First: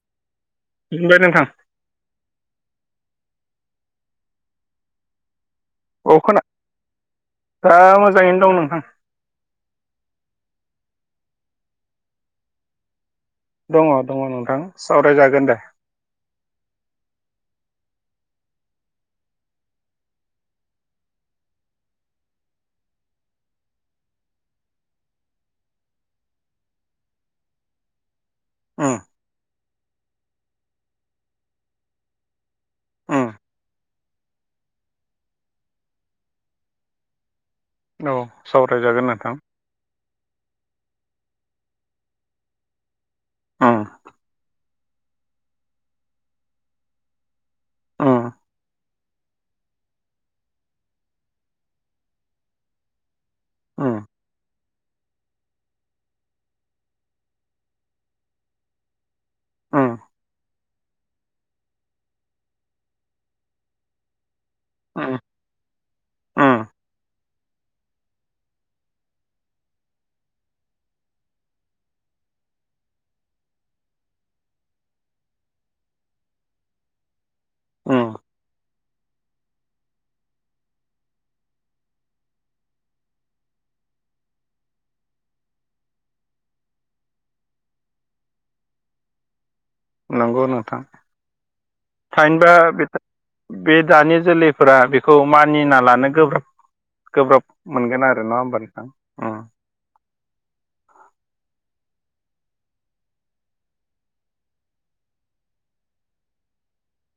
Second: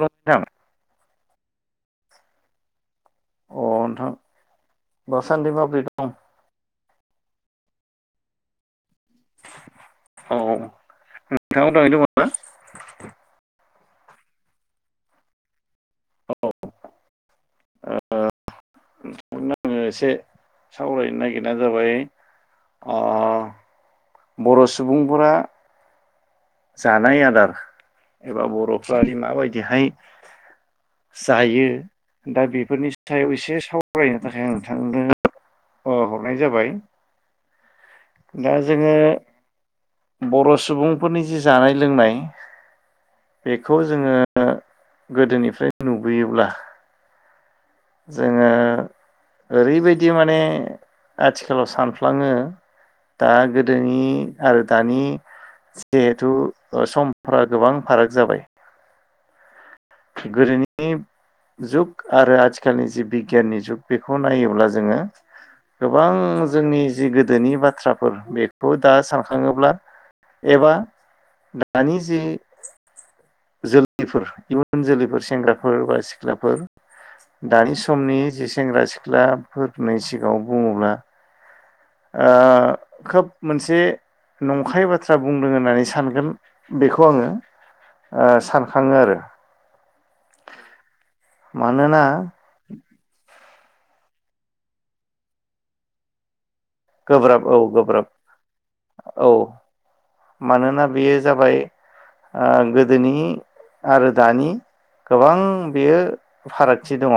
Hello नोंथां [unintelligible] नोंथां अ नोंथां दासान्दि माब्रै दं? औ खोना ओ मोजाङैनो दं नोंथां औ नोंथाङा उदांयै दङ ना दङ दङ नोंथां सावरायजागोन दे ओ जोङो एसे सावरायनो नागिरना जाबाय अ बर' सुबुंफोरा जानाय आदार एबा उम बर'फ्रादि माबायदिहाय जायो दा बेफोरनि उम सायाव एसे सावरायनो थाखाय आं नोंथांनो अ हरनाय जाबाय। औ दा जोङो सावरायजागोन नोंथां बर' सुबुंफोरनि जि जानाय लोंनाय बेखौ उम जोंङो गोदोनिफ्राय नुबोयोब्ला उम जोङो ओरैबायदि माने आथिखालाव सानफ्लाङो दा उम गोदोनि आरो दानि जिहेथु समफोरा गोबां फाराग जाबाय उम गोदोनि जुग आरो आथिखालनि जि बिगियाननि जुग बेखौ नायोब्ला जोङो उम गोबां उम जोंनि जि गोदोनि बाथ्राफोर बेखौ दा सानखाङोब्ला एबा दानि जे जोलैफोर इयुन जोलैफोर सेंग्राफोर बा सिख्लाफोर दानि उम समनि जे सेंग्रा सिख्लाफोरनि सिगाङाव बुङोब्ला ओ खोब मोनसे नंखाय बाथ्रा बुंदों होननानै सानगोन बेखौ आङो ओ सानखाङो आरो नंगौ नोंथां। मानोना थाइनबा बे दानि जोलैफोरा बेखौ मानिना लानो गोब्राब गोब्राब औ गोब्राब मोनगोन आरो नङा होमबा नोंथां? औ उम मानोना बेयो जाबाय ओ गोदोनि आरो दानि गोबां बेयो फारागथि दङ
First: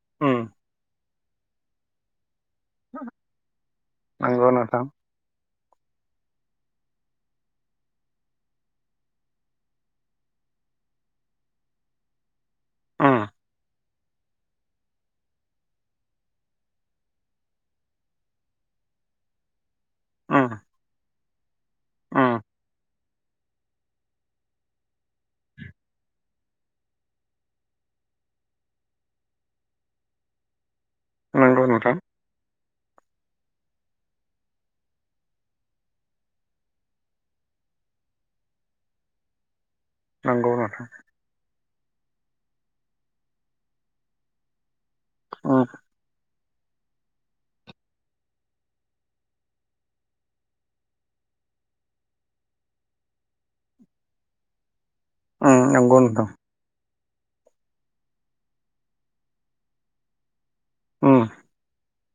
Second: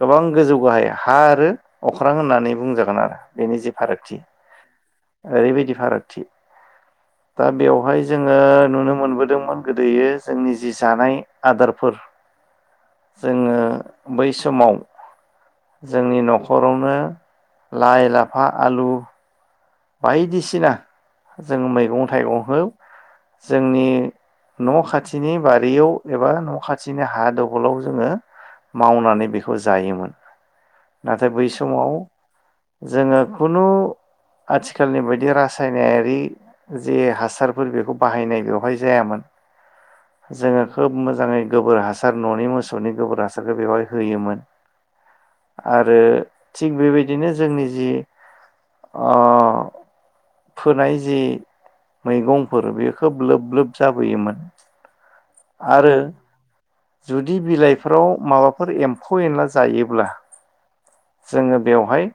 गोबां उम गोजौ गाहाय हा आरो अख्रां होननानै बुंजागोन आरो बेनि जि फारागथि नंगौ नोंथां ओरैबायदि फारागथि दा बेवहाय जोङो नुनो मोनबोदोंमोन गोदोयै जोंनि जि जानाय आदारफोर उम जोङो बै सम समाव जोंनि न'खरावनो लाइ-लाफा, आलु उम बायदिसिना जों मैगं उम थाइगंखौ जोंनि न' खाथिनि बारियाव एबा न' खाथिनि हा दबलाव जोङो मावनानै बेखौ जायोमोन। नाथाय बै नंगौ समाव नोंथां जोङो खुनु आथिखालनि बायदि रासायनारि जे हासारफोर बेखौ बाहायनाय बेवहाय जायामोन। नंगौ जोङो नोंथां खोब मोजाङै गोबोर हासार न'नि मोसौनि गोबोर हासारखौ बेवहाय होयोमोन। उम आरो थिग बेबायदिनो जोंनि जि अ फोनाय जि मैगंफोर बे खोब लोब लोब जाबोयोमोन। उम आरो नंगौ नोंथां। जुदि बिलाइफोराव माबाफोर एम्फौ एनला जायोब्ला उम जोङो बेवहाय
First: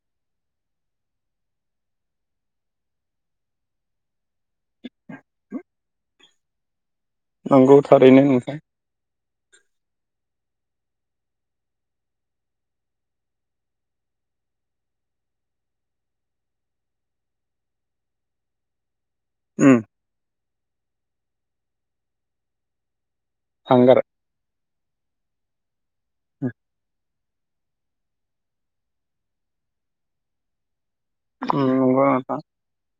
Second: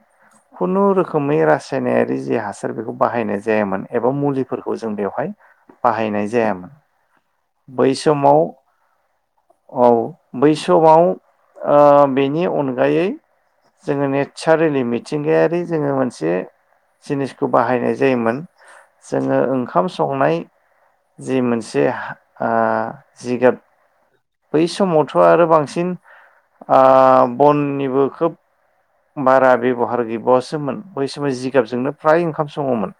खुनुुरोखोमै रासायनारि जि हासार बेखौ बाहायनाय जायामोन एबा मुलिफोरखौ जों बेवहाय बाहायनाय जायामोन। नांगौ बै थारैनो समाव नोंथां। औ बै समाव ओ बेनि अनगायै जोङो नेसारेलि मिथिंगायारि जोङो मोनसे जिनिसखौ बाहायनाय जायोमोन जोङो उम ओंखाम संनाय जि मोनसे ओ जिगाब हांगार बै समावथ' आरो बांसिन उम ओ बननिबो खोब बारा बेब'हार गैबावासोमोन। बै समाव जिगाबजोंनो नंगौ फ्राय नोंथां ओंखाम सङोमोन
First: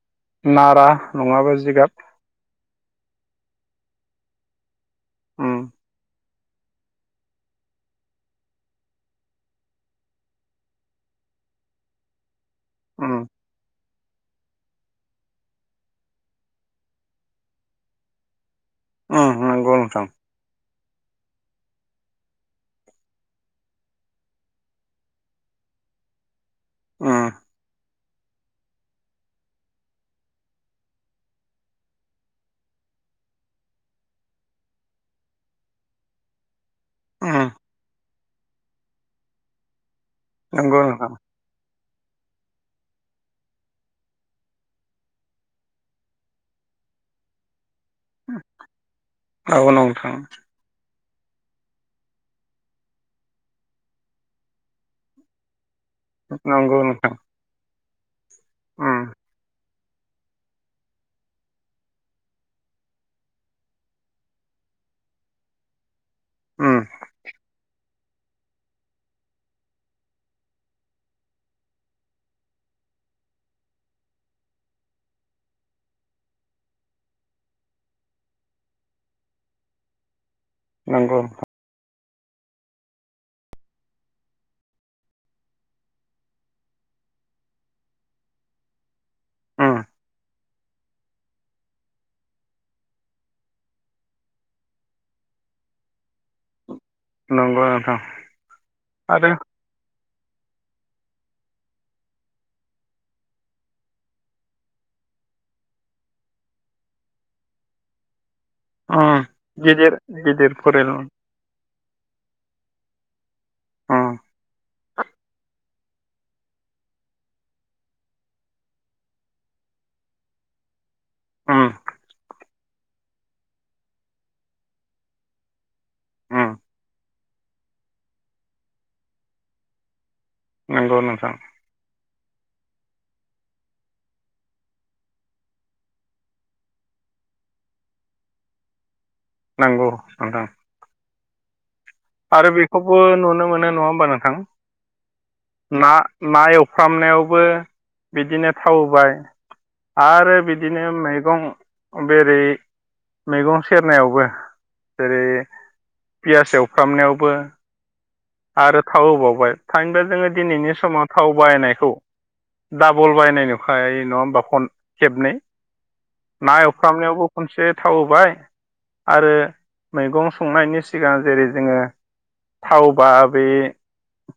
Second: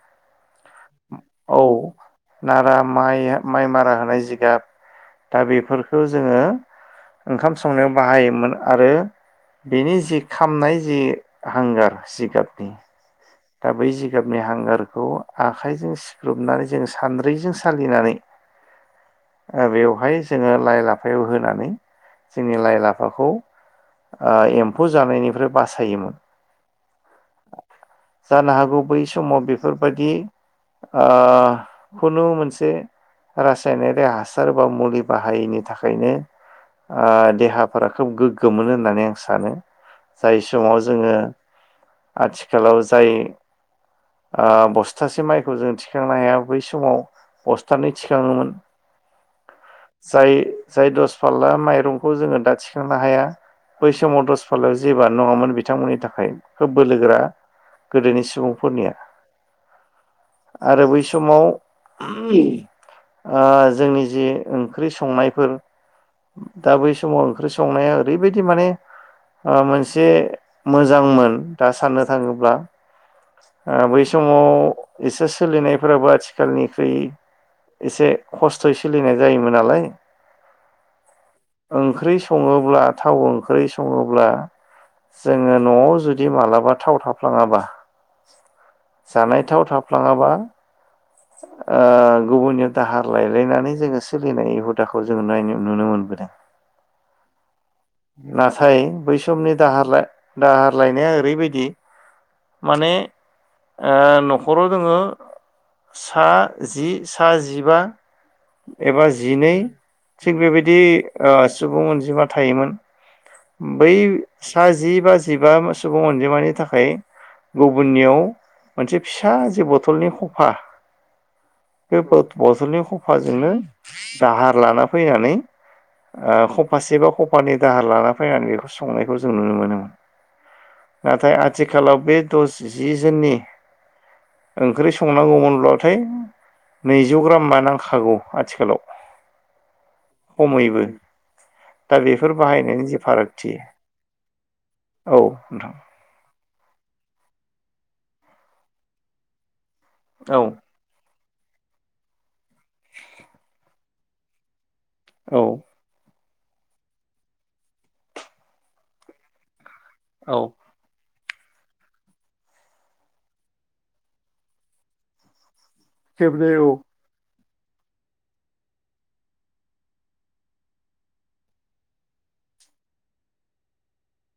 नारा नङाबा औ। जिगाब नारा माइ माइ मारा होनाय जिगाब दा उम बेफोरखौ जोङो ओंखाम संनायाव बाहायोमोन आरो बेनि जि खामनाय जि हांगार जिगाबनि उम दा बै जिगाबनि हांगारखौ आखाइजों सिबथुमनानै जोङो सानद्रिजों सालिनानै उम नंगौ नोंथां बेवहाय जोङो लाइ लाफायाव होनानै जोंनि लाइ लाफाखौ एम्फौ जानायनिफ्राय बासायोमोन। उम जानो हागौ बै समाव बेफोरबायदि ओ खुनु मोनसे रासायनारि हासार बा मुलि बाहायैनि थाखायनो ओ उम देहाफोरा खोब गोग्गो मोनो होननानै आं सानो जाय नंगौ समाव नोंथां जोङो आथिखालाव जाय ओ बस्थासे माइखौ जों थिखांनो हाया बै समाव बस्थानै थिखाङोमोन औ नोंथां जाय जाय दस फारला माइरंखौ जोङो दा थिखांनो हाया बै समाव दस फारल्लाया जेबोआनो नङामोन बिथांमोननि थाखाय नंगौ खोब नोंथां बोलोगोरा। गोदोनि सुबुंफोरनिया उम आरो बै समाव ओ जोंनि जि ओंख्रि संनायफोर दा उम बै समाव ओंख्रि संनाया ओरैबायदि माने ओ मोनसे मोजांमोन दा साननो थाङोब्ला ओ बै समाव एसे सोलिनायफोराबो आथिखालनिख्रुइ एसे खस्थ'यै सोलिनाय जायोमोन नालाय। नोंगौ नोंथां। ओंख्रि सङोब्ला थाव ओंख्रि सङोब्ला जोङो न'आव जुदि मालाबा थाव थाफ्लाङाबा जानाय थाव उम थाफ्लाङाबा ओ गुबुननियाव दाहार लायलायनानै जोङो सोलिनाय हुदाखौ जोङो नुनो मोनबोदों। नंगौ नोंथां नाथाय बै आरो समनि दाहार दाहार लायनाया ओरैबायदि माने ओ न'खराव जोङो सा जि सा जिबा एबा उम जिनै गिदिर थिग गिदिर बेबायदि फरायल' उम ओ सुबुं अनजिमा थायोमोन बै सा जि बा जिबा सुबुं अनजिमानि थाखाय गुबुननियाव मोनसे फिसा जे बथलनि खफा उम बे बथलनि खफाजोंनो दाहार लाना फैनानै ओ उम खफासे बा खफानै दाहार लाना फैनानै बेखौ संनायखौ जों नुनो मोनो। नंगौ नोंथां नाथाय आथिखालाव बे दस जि ज'ननि ओंख्रि संनांगौमोनब्लाथाय नैजौ ग्रामा नां खागौ आथिखालाव। नंगौ नोंथां। खमैबो दा बेफोर आरो बाहायनायनि बेखौबो जि नुनो फारागथि मोनो नङा होमबा नोंथां औ नोंथां ना एवफ्रामनायावबो बिदिनो थाव होबाय आरो औ बिदि नो मैगं बेरै मैगं सेरनायावबो। जेरै औ पियास एवफ्रामनायावबो। आरो थाव होबावबाय सानदो जोंङो औ दिनैनि समाव थाव बाहायनायखौ डाबल बायनाय नुखाय नङा होमबा फन खेबनै। खेबनै ना औ एवफ्रामनायावबो खनसे थाव होबाय। आरो मैगं संनायनि सिगां जेरै जोङो थाव। बा बे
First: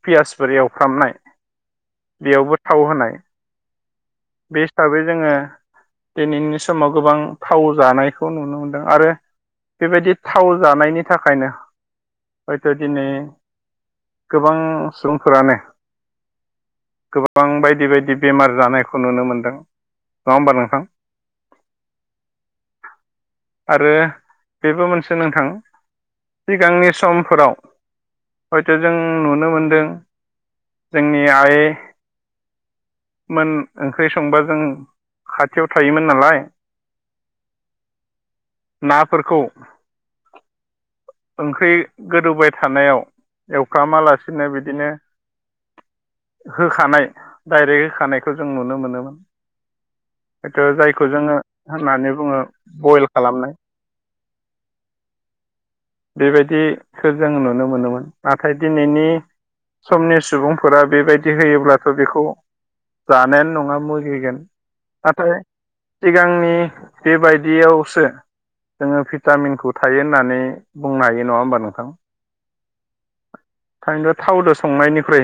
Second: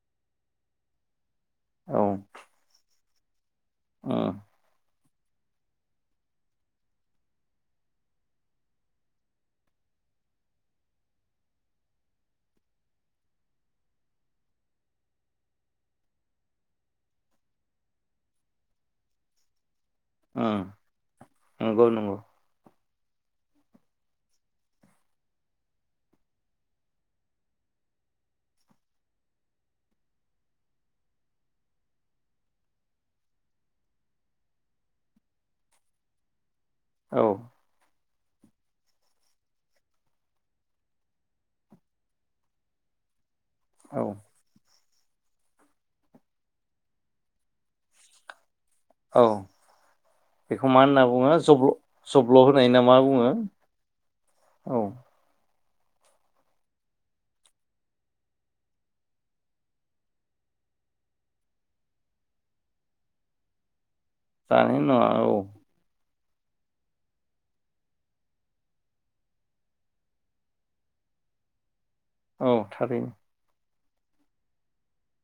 पियासफोर एवफ्रामनाय। बेयावबो थाव होनाय। अ बे हिसाबै जोंङो। दिनैनि समाव गोबां थाव जानायखौ नुनो मोनदों आरो बेबायदि थाव जानायनि थाखायनो हयथ' दिनै। गोबां सुबुंफोरानो। गोबां बायदि- बायदि बेमार जानायखौ नुनो मोनदों। नङा होमबा उम नोंथां। नंगौ नंगौ आरो बेबो मोनसे नोंथां। सिगांनि समफोराव। हयथ' जों नुनो मोनदों जोंनि आइ। मोन ओंख्रि संबा जों खाथियाव थायोमोन नालाय औ नाफोरखौ ओंख्रि गोदौबाय थानायाव एवफ्रा औ मालासे बि बिदिनो होखानाय डाइरेक्ट होखानायखौ जों नुनो मोनोमोन। औ थ बेखौ मा होनना जायखौ बुङो जोंङो जब्ल' होननानै बुंङो जब्ल' होनाय ना मा बयल बुङो खालामनाय औ बेबायदिखो जों नुनो मोनोमोन नाथाय दिनैनि समनि सुबुंफोरा बेबायदि होयोब्लाथ' बेखौ जानायानो नंङा मुगैगोन। जानायानो नोंआ नाथाय औ। सिगांनि बेबायदियावसो जोंङो भिटामिनखौ थायो होननानै बुंनो हायो नंङा होमबा नोंथां? औ थारैनो ओंखायनो थावजों संनायनिख्रुइ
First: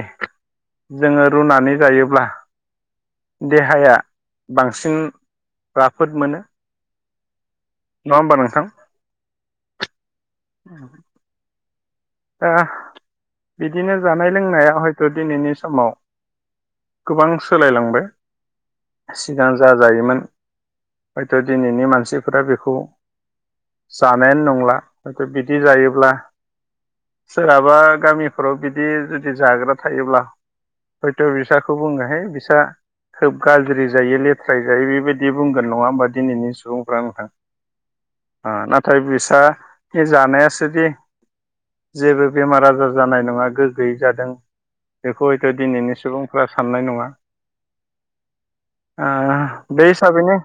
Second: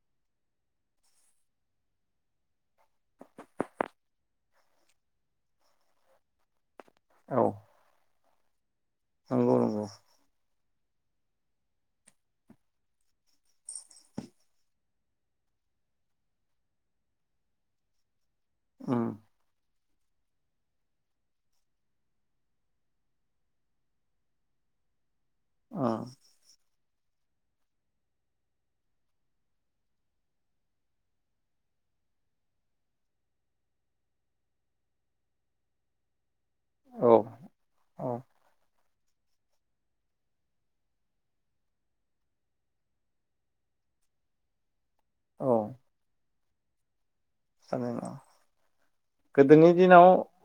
जोंङो रुनानै जायोब्ला देहाया बांसिन राफोद मोनो। औ नंङा होमबा नोंथां? नंगौ नंगौ [unintelligible] ओ बिदिनो जानाय लोंनाया हयथ' दिनैनि समाव गोबां सोलायलांबाय। ओम सिगां जा जायोमोन हयथ' दिनैनि मानसिफोरा बेखौ जानायानो नंला हयथ' बिदि उम जायोब्ला सोरहाबा गामिफोराव बिदि जुदि जाग्रा थायोब्ला हयथ' बिसाखौ बुंङो है बिसा खोब गाज्रि जायो लेथ्रायै जायो बेबायदि बुंगोन नंङा होमबा दिनैनि स औ औ [inaudible] आ नाथाय बिसा जानायासोदि जेबो बेमार आजार जानाय नङा गोग्गोयै जादों बेखौ औ हयथ' दिनैनि सुबुं फोरा साननाय नङा। जानाय नङा ओ गोदोनि बे दिनाव हिसाबैनो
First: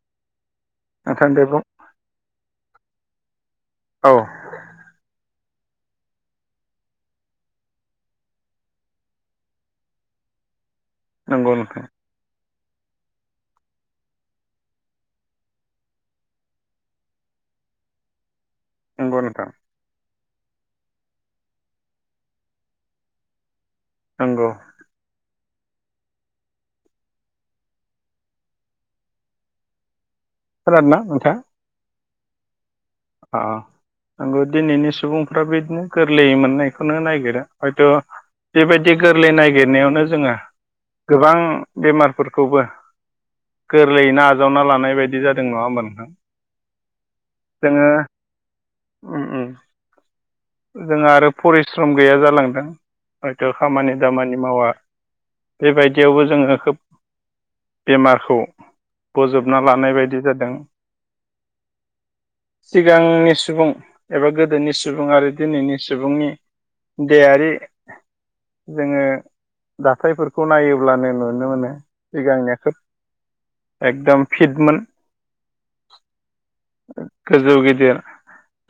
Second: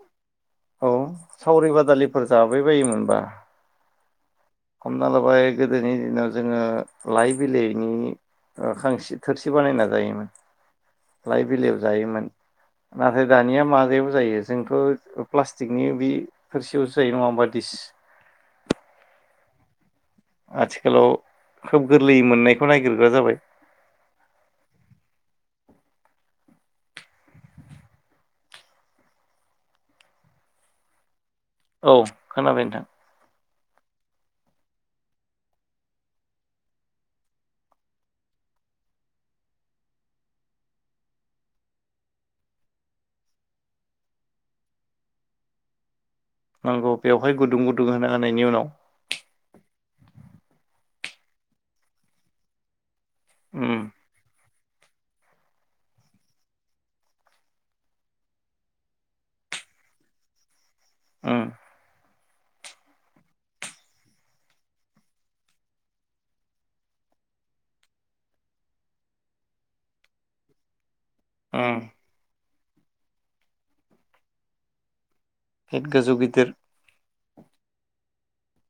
औ नोंथां दे बुं सावरि बादालि फोर जाबाय बायोमोनबा। औ हमना लाबाय गोदोनि दिनाव जोंङो लाइ बिलाइनि ओ खांसि थोरसि बानायना जायोमोन लाइ नंगौ बिलायाव नोंथां जायोमोन। नाथाय दानिया माबायाव जायो जोंथ' प्लास्टिकनि बि थोरसियावसो जायो नङा होनबा दिस नोंगौ नोंथां। आथिखालाव खोब गोरलैयै मोननायखौ नायगिरग्रा जाबाय। नोंगौ खोनादो ना नोंथां? औ खोनाबाय नोंथां। आ नोंगौ दिनैनि सुबुंफ्रा बिदिनो गोरलैयै मोननायखौनो नागिरो हयथ' बेबायदि गोरलै नागिरनायावनो जोंङो गोबां बेमारफोरखौबो गोरलैयैनो आजावना लानाय बायदि जादों नङा होमबा नोंथां? नोंगौ बेवहाय गुदुं गुदुं जोङो होनो हानायनि उनाव उम उम ओजों आरो परिस्रम गैया जालांदों हयथ' उम खामानि दामानि मावा। बेबायदियावबो जोङो खोब बेमारखौ बजबना लानाय बायदि जादों। ओ सिगांनि सुबुं एबा गोदोनि सुबुं आरो दिनैनि सुबुंनि देहायारि जोङो दाथायफोरखौ नायोब्लानो नु नुनो उम मोनो सिगांनिया खोब एकदम फिटमोन। फिट गोजौ गिदिर गोजौ गिदिर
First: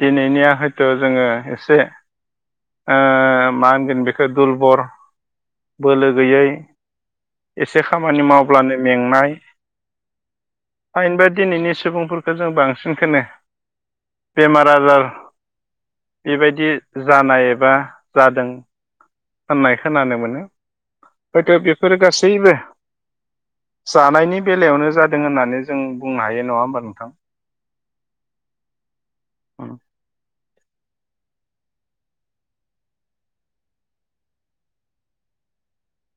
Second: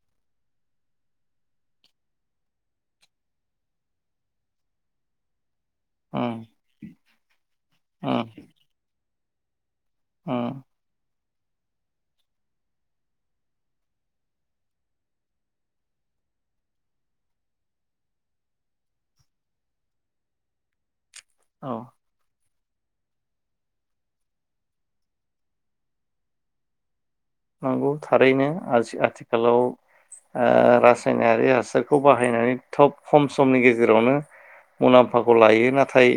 दिनैनिया हयथ' जोङो एसे से ओ मा होनगोन बेखौ दुरबल बोलो उम गैयै एसे उम खामानि मावब्लानो मेंनाय अ फाइनबो दिनैनि सुबुंफोरखौ जों बांसिनखौनो बेमार आजार बेबायदि जानाय एबा जादों। होननाय खोनानो मोनो हयथ' औ बेफोर गासैबो जानायनि बेलायावनो जादों होननानै जों बुंनो हायो नङा होमबा नोंथां। नोंगौ थारैनो आज आथिखालाव उम ओ रासायनारि हासारखौ बाहायनानै थब खम समनि गेजेरावनो मुलाम्फाखौ लायो नाथाय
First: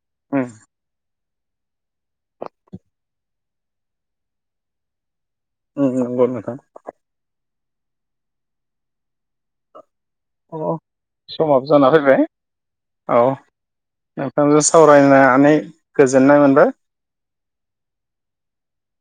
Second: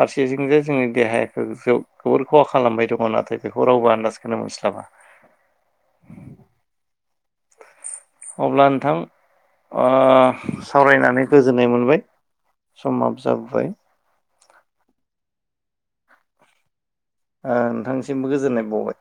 फारसेथिं जे जोंनि देहायाखौ खौ खोवोर खहा खालामबाय दङ नाथाय बेखौ रावबो आन्दाजखौनो मोनस्लाबा। औ नोंगौ नोंथां अब्ला नोंथां अ अ सावरायनानै समाबो गोजोननाय जाना मोनबाय फैबाय समाबो जाबोबाय। नोंथांजो सावरायनानै गोजोननाय मोनबाय। ओ नोंथांनिसिमबो गोजोनाय बाउबाय।